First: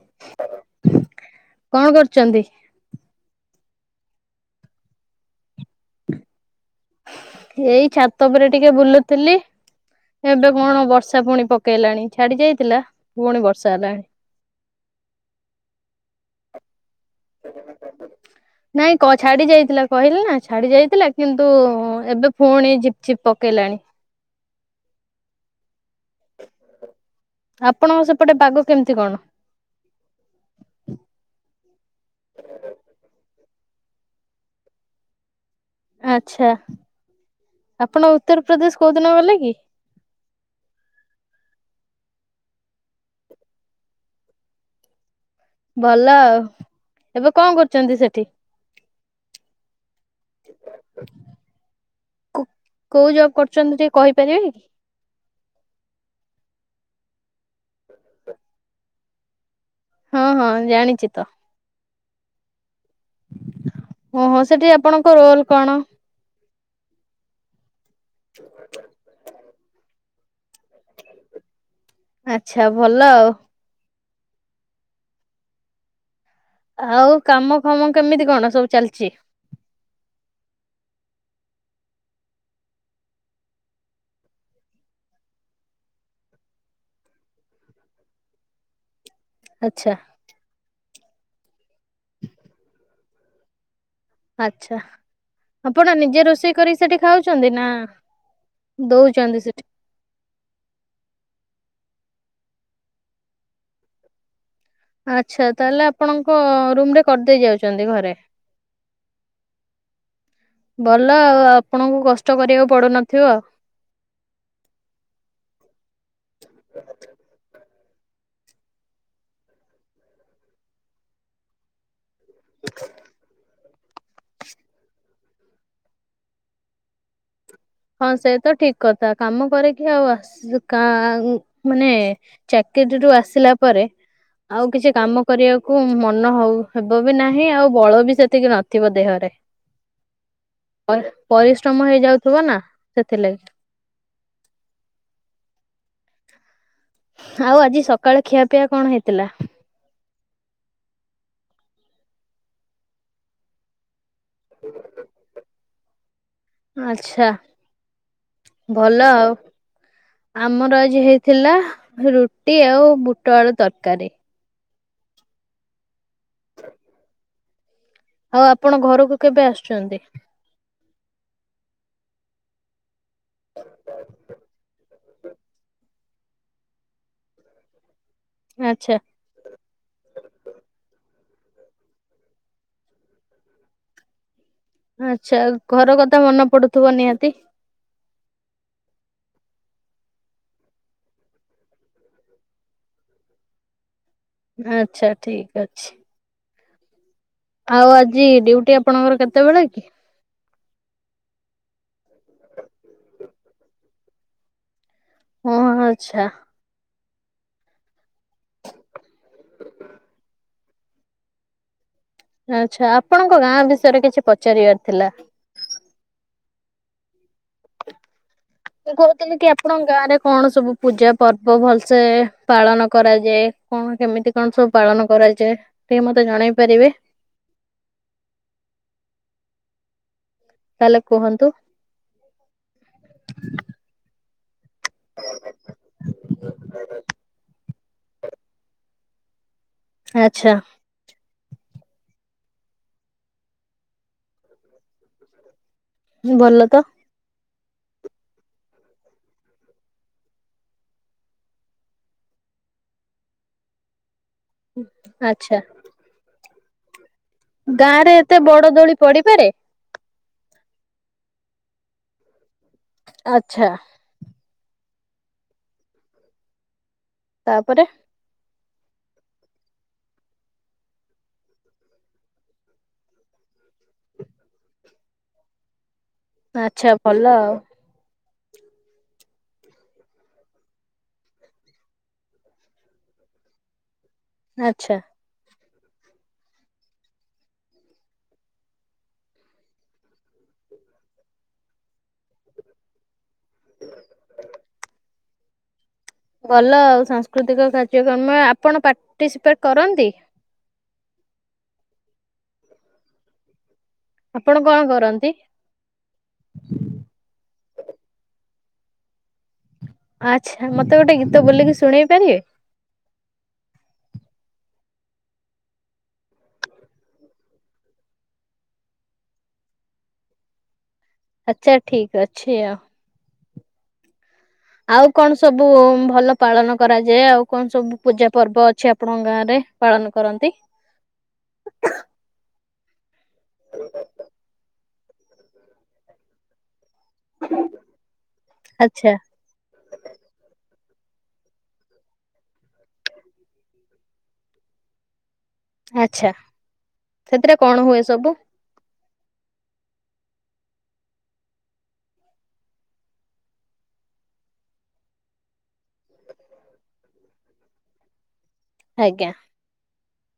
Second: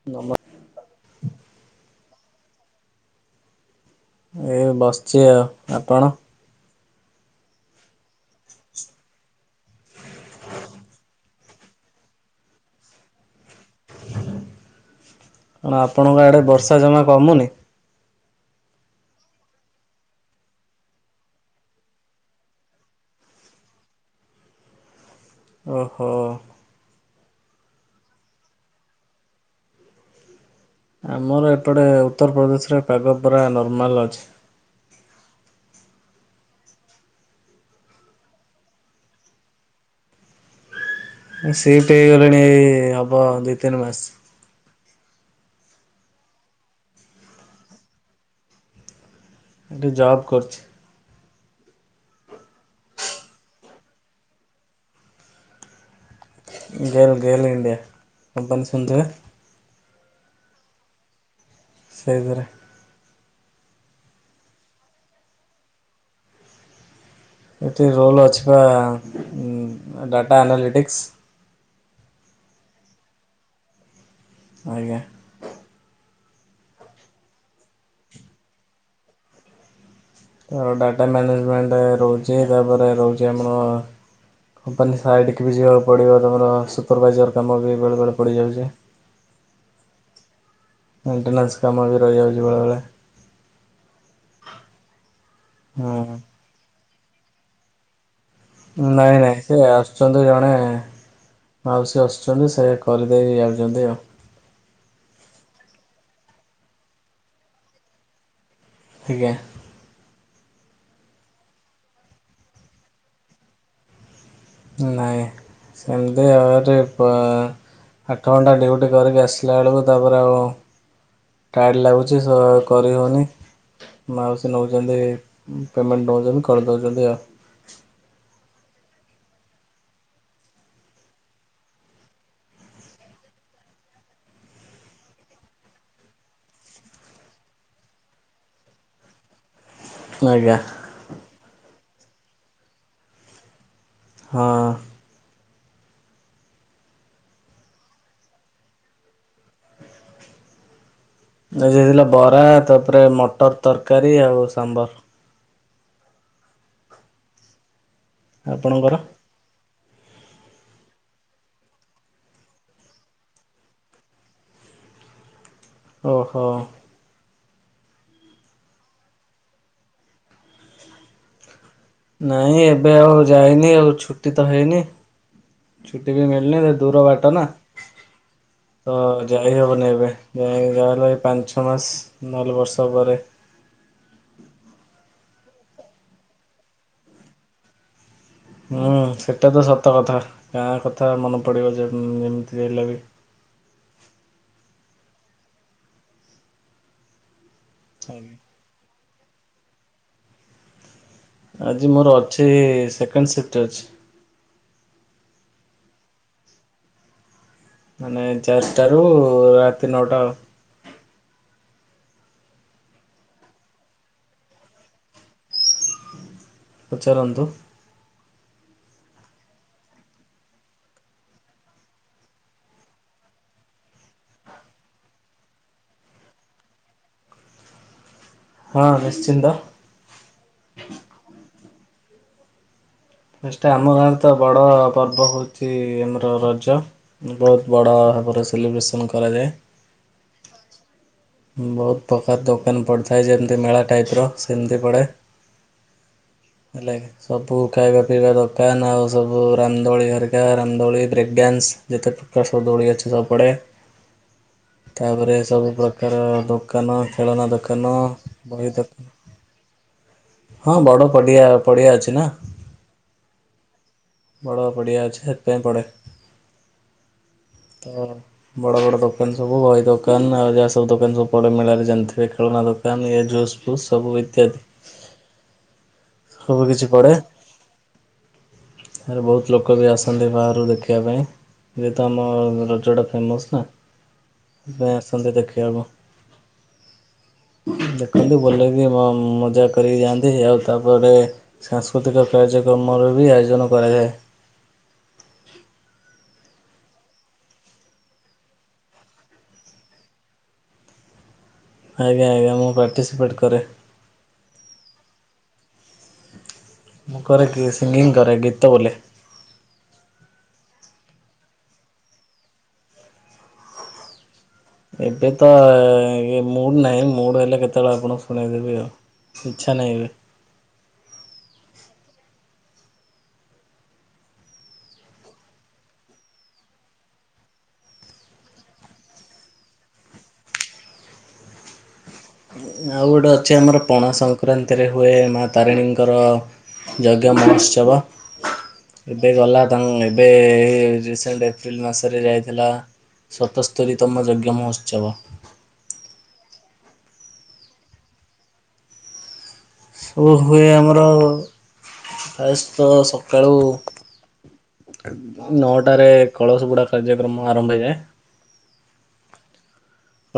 [unintelligible] କଣ କରୁଚନ୍ତି? ଏଇ ବସିଚି ଆଉ ଆପଣ? ଏଇ ଛାତ ଉପରେ ଟିକେ ବୁଲୁଥିଲି। ଏବେ କଣ ବର୍ଷା ପୁଣି ପକେଇଲାଣି ଛାଡି ଯାଇଥିଲା ପୁଣି ବର୍ଷା ହେଲାଣି। କଣ ଆପଣଙ୍କ ଆଡ଼େ ବର୍ଷା ଜମା କମୁନି? ନାଇଁ କ ଛାଡ଼ି ଯାଇଥିଲା କହିଲି ନା ଛାଡ଼ି ଯାଇଥିଲା କିନ୍ତୁ ଏବେ ପୁଣି ଝିପ୍ ଝିପ୍ ପକେଇଲାଣି। ଓହୋ। ଆପଣଙ୍କ ସେପଟେ ପାଗ କେମିତି କଣ? ଆମର ଏପଟେ ଉତ୍ତରପ୍ରଦେଶରେ ପାଗ ପୁରା ନର୍ମାଲ୍ ଅଛି। ଆଛା ଆପଣ ଉତ୍ତରପ୍ରଦେଶ କୋଉଦିନ ଗଲେ କି? ସିପ୍ଟ ହେଇଗଲିଣି ଏଇ ହବ ଦୁଇ ତିନି ମାସ। ଭଲ ଆଉ ଏବେ କଣ କରୁଚନ୍ତି ସେଠି? ଏଠି ଜବ୍ କରୁଛି। କୁ କୋଉ ଜବ୍ କରୁଚନ୍ତି ଟିକେ କହିପାରିବେ କି? ଗେଲ ଗେଲ ଇଣ୍ଡିଆ କମ୍ପାନୀ ଶୁଣିଥିବେ? ହଁ ହଁ ଜାଣିଛି ତ। ସେଇଥିରେ। ଓହୋ ସେଠି ଆପଣଙ୍କ ରୋଲ କଣ? ଏଠି ରୋଲ ଅଛିି ପା ଡାଟା ଆନାଲିଟିକ୍ସ୍। ଆଛା ଭଲ ଆଉ। ଆଜ୍ଞା। ଆଉ କାମ ଫାମ କେମିତି କଣ ସବୁ ଚାଲିଚି? ଆଉ ଡାଟା ମ୍ୟାନେଜମେଣ୍ଟ ରହୁଚି ତାପରେ ରହୁଚି ଆମର କମ୍ପାନୀ ସାଇଡ଼ିକି ବି ଯିବାକୁ ପଡ଼ିବ ତମର ସୁପରଭାଇଜର କାମ ବି ବେଳେ ବେଳେ ପଡ଼ିଯାଉଚି। ଆଛା। ମେଣ୍ଟେନ୍ସା କାମ ବି ରହିଯାଉଚି ବେଳେବେଳେ। ଆଛା ଆପଣ ନିଜେ ହୁଁ ରୋଷେଇ କରିକି ସେଠି ଖାଉଚନ୍ତି ନା? ନାଇଁ ଦଉଛନ୍ତି ନାଇଁ ସେ ସେଠି? ଆସୁ ଆସୁଚନ୍ତି ଜଣେ ମାଉସୀ ଆସୁଚନ୍ତି ସେ କରିଦେଇକି ଯାଉଚନ୍ତି ଆଉ। ଆଚ୍ଛା ତାହେଲେ ଆପଣଙ୍କ ରୁମ ରେ କରିଦେଇ ଯାଉଚନ୍ତି ଘରେ? ଆଜ୍ଞା। ଭଲ ଆଉ ଆପଣଙ୍କୁ କଷ୍ଟ କରିବାକୁ ପଡୁନଥିବ। ନାଇଁ ସେମତି ଆଉ ଗୋଟେ ପ ଆଠ ଘଣ୍ଟା ଡ୍ୟୁଟି କରିକି ଆସିଲା ବେଳକୁ ତାପରେ ଆଉ ଟାଏଡ଼ ଲାଗୁଛି ସ କରିହଉନି। ମାଉସି ନୋଉଛନ୍ତି ପେମେଣ୍ଟ ନୋଉଛନ୍ତି କରି ଦୋଉଛନ୍ତି ଆଉ। ହଁ ସେ ତ ଠିକ କଥା କାମ କରିକି ଆଉ ଆସି କା ମାନେ ଚାକିରିରୁୁ ଆସିଲା ପରେ ଆଉ କିଛି କାମ କରିବାକୁ ମନ ହଉ ହେବ ବି ନାହିଁ ଆଉ ବଳ ବି ସେତିକି ନଥିବ ଦେହରେ। ହ କରିବା ପରି ପରିଶ୍ରମ ହେଇଯାଉଥିବ ନା ସେଥିଲାଗି। ହଁ। ଆଉ ଆଜି ସକାଳେ ଖିଆପିଆ କଣ ହେଇଥିଲା? ଆଜି ହେଇଥିଲା ବରା ତାପରେ ମଟର ତରକାରୀ ଆଉ ସାମ୍ବର। ଆଛା ଆପଣଙ୍କର ଭଲ ଆଉ। ଆମର ଆଜି ହେଇଥିଲା ରୁଟି ଆଉ ବୁଟ ଆଳୁ ତରକାରୀ। ଓହୋ। ଆଉ ଆପଣ ଘରକୁ କେବେ ଆସୁଛନ୍ତି? ନାଇଁ ଏବେ ଆଉ ଯାଇନି ଆଉ ଛୁଟି ତ ହେଇନି। ଛୁଟି ବି ମିଳନି ଦୂର ବାଟ ନା ଆଚ୍ଛା ତ ଯାଇହବନି ଏବେ। ଯାଇ ଯାହାହେଲେ ପାଞ୍ଚ ଛଅ ମାସ ନହେଲେ ବର୍ଷ ପରେ। ଆଚ୍ଛା ଘର କଥା ମନେ ପଡୁଥିବ ନିହାତି? ହୁଁ ସେଇଟା ତ ସତ କଥା ଗାଁ କଥା ମନେ ପଡ଼ିବ ଯେ ଯେମିତି ହେଲେ ବି। ଆଛା ଠିକ ଅଛି। ଆଉ ଆଜି ଆଜ୍ଞା। ଡ୍ୟୁଟି ଆପଣଙ୍କର କେତେବେଳେ କି? ଆଜି ମୋର ଅଛି ସେକେଣ୍ଡ ସିଫ୍ଟ ଅଛି। ହଁ ଆଚ୍ଛା। ମାନେ ଚାରିଟାରୁ ରାତି ନଅଟା ଆଉ। ଆଛା ଆପଣଙ୍କ ଗାଁ ବିଷୟରେ କିଛି ପଚାରିବାର ଥିଲା। ପଚାରନ୍ତୁ। ମୁଁ କହୁଥିଲି କି ଆପଣଙ୍କ ଗାଁ ରେ କଣ ସବୁ ପୂଜା ପର୍ବ ଭଲସେ ପାଳନ କରାଯାଏ? କଣ କେମିତି କଣ ସବୁ ପାଳନ କରାଯାଏ। ଟିକେ ମତେ ଜଣେଇ ପାରିବେ? ହଁ ନିଶ୍ଚିନ୍ତ। ତାହେଲେ କୁହନ୍ତୁ। ଫାଷ୍ଟ ଆମ ଗାଁ ରେ ତ ବଡ଼ ପର୍ବ ହୋଉଛି ଆମର ରଜ। ବହୁତ ବଡ଼ ଭାବରେ ସେଲିବ୍ରେସନ୍ କରାଯାଏ। ଆଛା। ବହୁତ ପ୍ରକାର ଦୋକାନ ପଡ଼ିଥାଏ ଯେମିତି ମେଳା ଟାଇପ ର ସେମିତି ପଡ଼େ। ଭଲ ତ ହେଲାକି। ସବୁ ଖାଇବା ପିଇବା ଦୋକାନ ଆଉ ସବୁ ରାମଦୋଳି ହେରିକା ରାମଦୋଳି ବ୍ରେକ୍ଡ୍ୟାନ୍ସ। ଯେତେ ପ୍ରକାର ସବୁ ଦୋଳି ଅଛି ସବୁପଡ଼େ। [inaudible] ତାପରେ ଆଚ୍ଛା ସବୁ ପ୍ରକାର ଦୋକାନ ଖେଳନା ଦୋକାନ ବହି ଦୋକା ସାରେ ହଁ ବଡ ପଡିଆ ପଡିଆ ଅଛି ନା। ଆଛା। ବଡ ପଡିଆ ଅଛି ସେଥିପାଇଁ ପଡେ ତାପରେ ତ ବଡ ବଡ ଦୋକାନ ସବୁ ବହି ଦୋକାନ ଆଉ ଯାହା ସବୁ ଦୋକାନ ସବୁ ପଡେ ମେଳାରେ ଜାଣିଥିବେ ଖେଳନା ଦୋ କାନ ଇଏ ଜୁସଫୁସ ସବୁ ଇତ୍ୟାଦି ସବୁ କିଛି ଆଚ୍ଛା ପଡ଼େ ଭଲ ଆଉ। ଏଠାରେ ବହୁତ ଲୋକ ବି ଆସନ୍ତି ବାହାରୁ ଦେଖିବା ପାଇଁ। ଯେହେତୁ ଆମ ରଜଟା ଫେମସ ନା ଆଚ୍ଛା। ସେଥିପାଇଁ ଆସନ୍ତି ଦେଖିବାକୁ। [inaudible] ଦେଖନ୍ତି ଭଲକି ମଜା କରିକି ଯାଆନ୍ତି ଆଉ ତାପରେ ସାଂସ୍କୃତିକ କାର୍ଯ୍ୟକ୍ରମର ବି ଆୟୋଜନ କରାଯାଏ। ଭଲ ଆଉ ସାଂସ୍କୃତିକ କାର୍ଯ୍ୟକ୍ରମ ଆପଣ ପାର୍ଟିସିପେଟ କରନ୍ତି? ଆଜ୍ଞା ଆଜ୍ଞା ମୁଁ ପାର୍ଟିସିପେଟ୍ କରେ। ଆପଣ କଣ କରନ୍ତି? ମୁଁ କରେ କି ସିଙ୍ଗିଙ୍ଗ କରେ ଗୀତ ବୋଲେ। ଆଚ୍ଛା ମତେ ଗୋଟେ ଗୀତ ବୋଲିକି ଶୁଣେଇ ପାରିବେ? ଏବେ ତ ମୁଡ ନାହିଁ ମୁଡ ହେଲେ କେତେବେଳେ ଆପଣ ଶୁଣେଇଦେବି ଆଉ। ଇଛା ନାହିଁ ଏବେ। ଆଚ୍ଛା ଠିକ ଅଛି ଆଉ। ଆଉ କଣ ସବୁ ଭଲ ପାଳନ କରାଯାଏ ଆଉ କଣ ସବୁ ପୂଜା ପର୍ବ ଅଛି ଆପଣଙ୍କ ଗାଁ ରେ? ପାଳନ କରନ୍ତି। ଆଉ ଗୋଟେ ଅଛି ଆମର ପଣା ସଂକ୍ରାନ୍ତିରେ ହୁଏ ମାଆ ତାରିଣୀଙ୍କର ଯଜ୍ଞ ମହୋତ୍ସବ ଆଚ୍ଛା ଏବେ ଗଲା। ଏବେ ରିସେଣ୍ଟ ଏପ୍ରିଲ ମାସରେ ଯାଇଥିଲା ସତସ୍ତରୀ ତମ ଯଜ୍ଞ ମହୋତ୍ସବ? ଆଛା ସେଥିରେ କଣ ହୁଏ ସବୁ। ସବୁ ହୁଏ ଆମର ପ୍ରାୟସ୍ତ ସକାଳୁ ନଅଟାରେ କଳସ ବୁଡ଼ା କାର୍ଯ୍ୟକ୍ରମ ଆରମ୍ଭ ହେଇଯାଏ। ଆଜ୍ଞା।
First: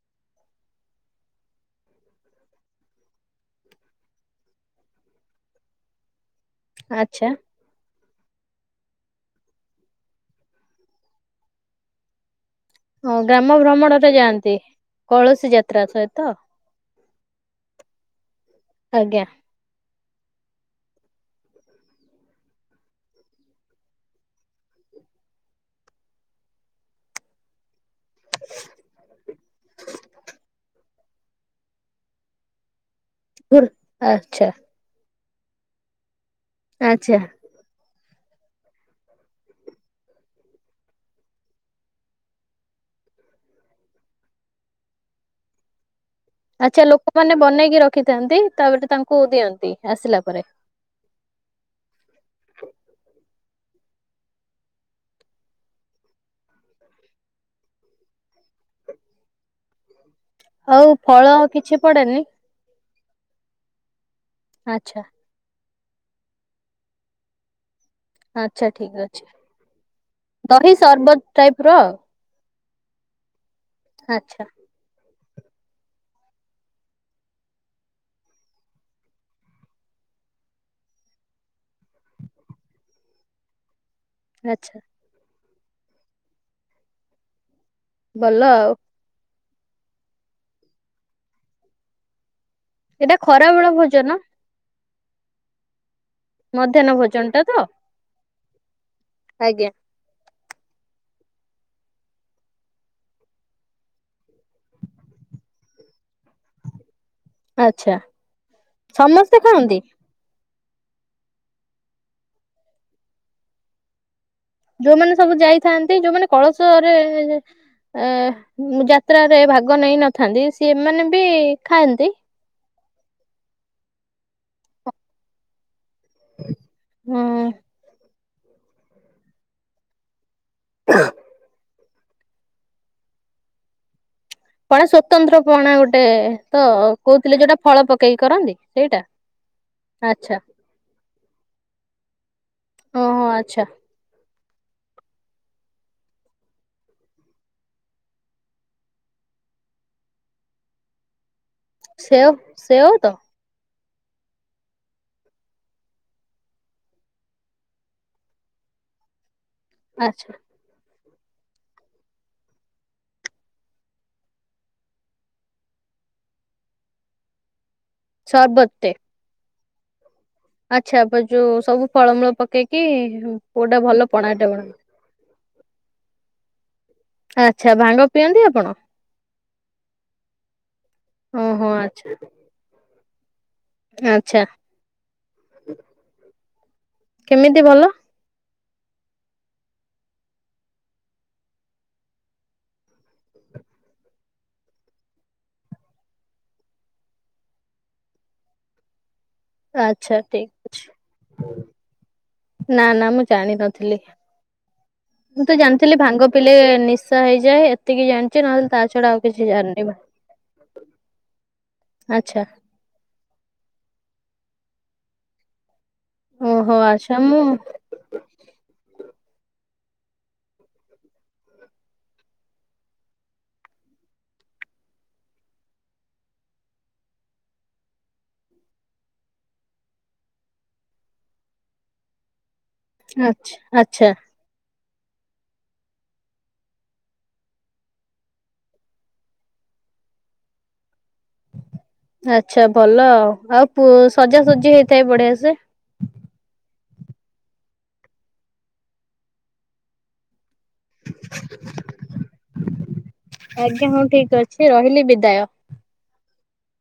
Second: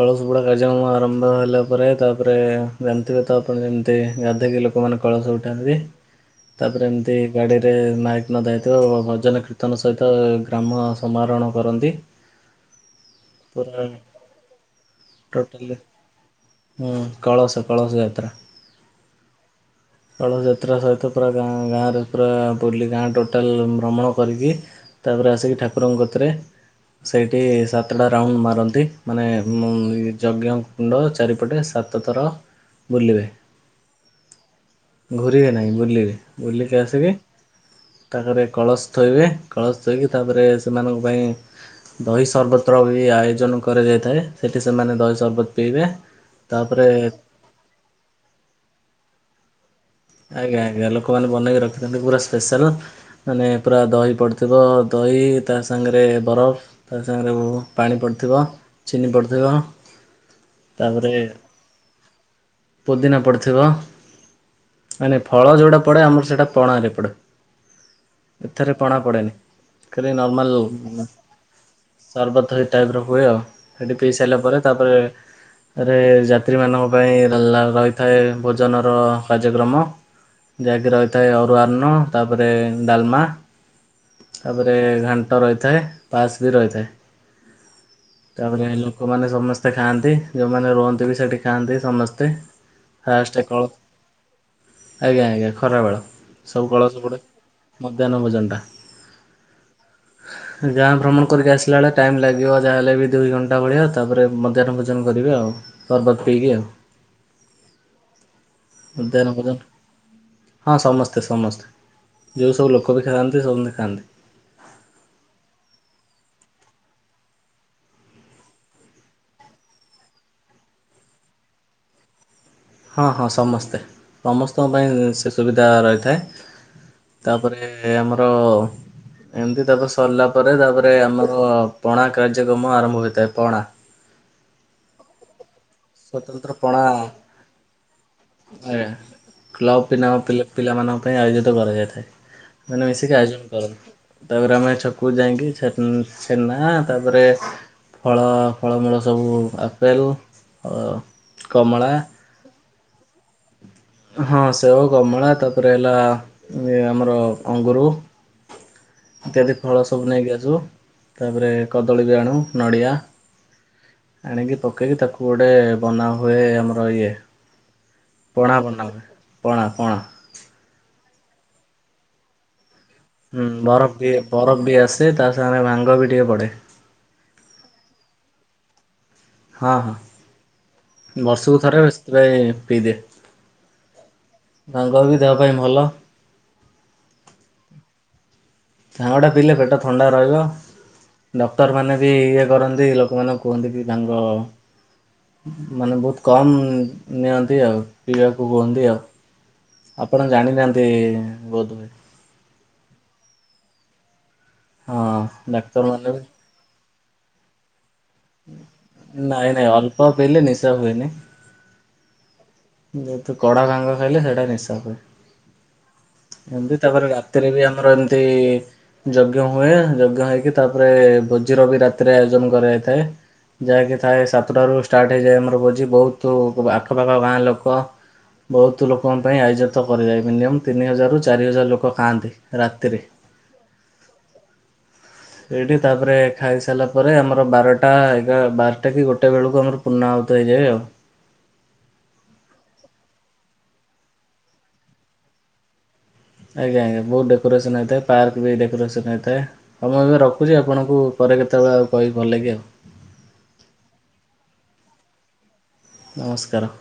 କଳସବୁଡ଼ା କାର୍ଯ୍ୟକ୍ରମ ଆରମ୍ଭ ହେଲା ପରେ ତାପରେ ଜାଣିଥିବେ ତ ଆପଣ ଯେମିତି ଗାଧେଇକି ଲୋ ଲୋକମାନେ କଳସ ଉଠାନ୍ତି। ହ [inaudible] ତାପରେ ଏମିତି ଗାଡ଼ି ରେ ମାଇକ ନଦା ହେଇଥିବ ଭଜନ କୀର୍ତ୍ତନ ସହିତ ଗ୍ରାମ ସମାରୋହଣ କରନ୍ତି। ହଁ ଗ୍ରାମ ପୁରା ଭ୍ରମଣରେ ଯାଆନ୍ତି କଳସୀ ଟୋଟାଲି ଯାତ୍ରା ସହିତ। ହୁଁ କଳସ କଳସ ଯାତ୍ରା। ଆଜ୍ଞା। କଳସ ଯାତ୍ରା ସହିତ ପୁରା ଗାଁ ଗାଁରେ ପୁରା ବୁଲି ଗାଁ ଟୋଟାଲ ଭ୍ରମଣ କରିକି ତାପରେ ଆସିକି ଠାକୁରଙ୍କ କତିରେ ସେଇଠି ସା ସାତଟା ରାଉଣ୍ଡ ମାରନ୍ତି ମାନେ ଯଜ୍ଞ କୁଣ୍ଡ ଚାରିପଟେ ସାତ ଥର ବୁଲିବେ ଆଚ୍ଛା। ଘୁରିବେ ନାଇଁ ବୁଲିବେ ବୁଲିକି ଆସିକି ଆଚ୍ଛା ତାପରେ କଳସ ଥୋଇବେ କଳସ ଥୋଇକି ତାପରେ ସେମାନଙ୍କ ପାଇଁ ଦହି ସରବତର ବି ଆୟୋଜନ କରାଯାଇଥାଏ ସେଠି ସେମାନେ ଦହି ସର୍ବତ ପିଇବେ। ଆଚ୍ଛା ତାପରେ ଲୋକମାନେ ବନେଇକି ରଖିଥାନ୍ତି ତାପରେ ତାଙ୍କୁ ଦିଅନ୍ତି। ଆସିଲା ପରେ। ଆଜ୍ଞା ଆଜ୍ଞା ଲୋକମାନେ ବନେଇକି ରଖିଥାନ୍ତି ପୁରା ସ୍ପେଶାଲ ମାନେ ପୁରା ଦହି ପଡ଼ିଥିବ ଦହି ତା ସାଙ୍ଗରେ ବରଫ ତା ସାଙ୍ଗରେ ପାଣି ପଡ଼ିଥିବ ଚିନି ପଡ଼ିଥିବ। ଆଉ ଫଳ କିଛି ପଡେନି? ପୁଦିନା ପଡ଼ିଥିବ। ଆଚ୍ଛା। ମାନେ ଫଳ ଯଉଟା ପଡେ ଆମର ସେଇଟା ପଣାରେ ପଡେ। ଆଚ୍ଛା ଏଥରେ ଠିକ ପଣା ଅଛି। ପଡ଼େନି ଖାଲି ଦହି ନର୍ମାଲ ସରବତ ଟାଇପ ର ଆଉ ସରବତ ହେଇ ଟାଇପ୍ର ହୁଏ ଆଉ ହେଠି ପିଇ ସାରିଲା ଆଚ୍ଛା ପରେ ତାପରେ ରେ ଯାତ୍ରୀମାନଙ୍କ ପାଇଁ ରହିଥାଏ ଭୋଜନର କାର୍ଯ୍ୟକ୍ରମ ଯାହାକି ରହିଥାଏ ଅରୁଆଅନ୍ନ ତାପରେ ଡାଲମା ତାପରେ ଆଚ୍ଛା ଘାଣ୍ଟ ରହିଥାଏ ପାସ୍ ବି ରହିଥାଏ। ଭଲ ତାପରେ ଆଉ। ଲୋକମାନେ ସମସ୍ତେ ଖାଆନ୍ତି ଯେଉଁମାନେ ରୁହନ୍ତି ବି ସେଠି ଖାଆନ୍ତି ସମସ୍ତେ। ଏଇଟା ଫାଷ୍ଟ କଳ ଖରାବେଳ ଭୋଜନ? ଆଜ୍ଞା ଆଜ୍ଞା ଖରା ବେଳ। ମଧ୍ୟାହ୍ନ ଭୋଜନ ଟା ତ ଭୋଜନଟା ଆଜ୍ଞା। ଗାଁ ଭ୍ରମଣ କରିକି ଆସିଲା ବେଳେ ଟାଇମ୍ ଲାଗିବ ଯାହାହଲେ ବି ଦୁଇ ଘଣ୍ଟା ଭଳିଆ ତାପରେ ମଧ୍ୟାହ୍ନ ଭୋଜନ କରିବେ ଆଉ। ସ ବାତ ପକି ଆଉ ଆଚ୍ଛା। ଦେ ନ ସମସ୍ତେ ଭଜନ। ଖାଆନ୍ତି ହଁ ସମସ୍ତେ ସମସ୍ତେ ଯେଉଁ ସବୁ ଲୋକ ବି ଖାଆନ୍ତି ସମସ୍ତେ ଖାଆନ୍ତି। ଯୋଉମାନେ ସବୁ ଯାଇଥାନ୍ତି ଯୋଉମାନେ କଳସରେ ଏ ଯାତ୍ରାରେ ଭାଗ ନେଇ ନଥାନ୍ତି ସେମାନେ ବି ଖାଆନ୍ତି। ହଁ ହଁ ସମସ୍ତେ ସମସ୍ତଙ୍କ ପାଇଁ ସେ ସୁବିଧା ରହିଛି। ଥାଏ ହୁଁ ତାପରେ ଆମର ଏମତି ତା ସରିଲା ପରେ ତାପରେ ଆମର ପଣା କାର୍ଯ୍ୟକ୍ରମ ଆରମ୍ଭ ହୋଇଥାଏ। ପଣା ପଣା ସ୍ୱତନ୍ତ୍ର ପଣା ଗୋଟେ। ଗୋଟେ ସ୍ଵତନ୍ତ୍ର ତ ପଣା କହୁଥିଲେ ଯୋଉଟା ଫଳ ପକେଇକି କରନ୍ତି। ଏ ସେଇଟା କ୍ଲବ୍ ପିଲା ଆଛା ପିଲାମାନଙ୍କ ପାଇଁ ଆୟୋଜିତ କରାଯାଇଥାଏ ସେମାନେ ମିଶିକି ଓହୋ ଆୟୋଜନ ଆଚ୍ଛା କରନ୍ତି। ତାପରେ ଆମେ ଛକକୁ ଯାଇକିଛ ଛେନା ତାପରେ ଫଳ ଫଳମୂଳ ସବୁ ଆପେଲ୍ ଆ କମଳା ସେଓ ସେଓଉ ତ ହଁ ସେଓ କମଳା ତାପରେ ହେଲା ଆମର ଅଙ୍ଗୁର ଇତ୍ୟାଦି ଫଳ ସବୁ ନେଇକି ଆଚ୍ଛା ଆସୁ ତାପରେ କଦଳୀ ବି ଆଣୁ ନଡ଼ିଆ। ଆଣିକି ପକେଇକି ତାକୁ ଗୋଟେ ବନାହୁଏ ଆମର ଇଏ। ପଣା ବନା ସର୍ବତଟେ ହୁଏ ପଣା ପଣା ଆଚ୍ଛାପ ଯୋଉ ସବୁ ଫଳମୂଳ ପକେଇକି ହୁଁ କୋଉଟା ବରଫ ଭଲ ବି ପଣାଟେ ବନା ବରଫ ବି ଆସେ ତା ସାଙ୍ଗରେ ଭାଙ୍ଗ ବି ଟିକେ ପଡ଼େ। ଆଚ୍ଛା ଭାଙ୍ଗ ପିଅନ୍ତି ଆପଣ? ହଁ ହଁ ବର୍ଷକୁ ଓହୋ ଥରେ ଆଉ ଆଚ୍ଛା ସେଥିପାଇଁ ପିଇଦେ। ଆଚ୍ଛା। ଭାଙ୍ଗ ବି ଦେହ ପାଇଁ ଭଲ। କେମିତି ଭଲ? ଭାଙ୍ଗଟା ପିଇଲେ ପେଟ ଥଣ୍ଡା ରହିବ। ଡକ୍ଟରମାନେ ବି ଇଏ କରନ୍ତି ଲୋକମାନଙ୍କୁ କୁହନ୍ତି କି ଭାଙ୍ଗ ମାନେ ବହୁତ କମ ନିଅନ୍ତି ଆଉ ପିଇବାକୁ କୁହନ୍ତି ଆଉ। ଆଚ୍ଛା ଆପଣ ଠିକ ଜାଣିନାହାନ୍ତି ବୋଧହୁଏ। ନା ନା ମୁଁ ଜାଣିନଥିଲି। ହଁ ମୁଁ ତ ଡାକ୍ତର ଜାଣିଥିଲି ମାନେ ବି ଭାଙ୍ଗ ପିଇଲେ ନିଶା ହେଇଯାଏ ଏତିକି ଜାଣି ନହେଲେ ତା ଛଡା ଆଉ କିଛି ନାଇଁ ନାଇଁ ଜାନିନି। ଅଳ୍ପ ପିଇଲେ ନିଶା ଆଚ୍ଛା କଡା ଭାଙ୍ଗ ଖାଇଲେ ସେଇଟା ନିଶା ହୁଏ। ଓହୋ ଏମିତି ତାପରେ ଆଚ୍ଛା ମୁଁ ରାତିରେ ବି ଆମର ଏମିତି ଯଜ୍ଞ ହୁଏ। ଯଜ୍ଞ ହେଇକି ତାପରେ ଭୋଜିର ବି ରାତିରେ ଆୟୋଜନ କରାଯାଇଥାଏ। ଯାହାକି ଥାଏ ସାତଟାରୁ ଷ୍ଟାର୍ଟ ହେଇଯାଏ। ଆମର ଭୋଜି ବହୁତ ଆଖପାଖ ଗାଁ ଲୋକ ବହୁତ ଲୋକଙ୍କ ପାଇଁ ଆୟୋଜିତ କରାଯାଏ। ମିନିମମ୍ ତିନି ହଜାରରୁ ଚାରି ହଜାର ଲୋକ ଖାଆନ୍ତି ରାତିରେ। ଆଛ ଆଚ୍ଛା। ସେଇଠି ତାପରେ ଖାଇସାରିଲା ପରେ ଆମର ବାରଟା ଏଗାର ବାରଟା କି ଗୋଟେ ବେଳକୁ ଆମର ପୂର୍ଣ୍ଣ ଆହୁତି ହୋଇଯାଏ ଆଉ। ଆଚ୍ଛା ଭଲ ଆଉ। ଆଉ ସଜାସଜି ହେଇଥାଏ ବଢିଆ ସେ। ଆଜ୍ଞା ଆଜ୍ଞା ବହୁତ ଡେକୋରେସନ ହୋଇଥାଏ ପାର୍କ ବି ଡେକୋରେସନ ହୋଇଥାଏ। ହଉ ମୁଁ ଏବେ ରଖୁଛି ଆପଣଙ୍କୁ ପରେ କେତେବେଳେ ଆଉ କହକି ଭଲ ଲାଗି ଆଉ। ଆଜ୍ଞା ହଁ ଠିକ ଅଛି ରହିଲି ବିଦାୟ। ନମସ୍କାର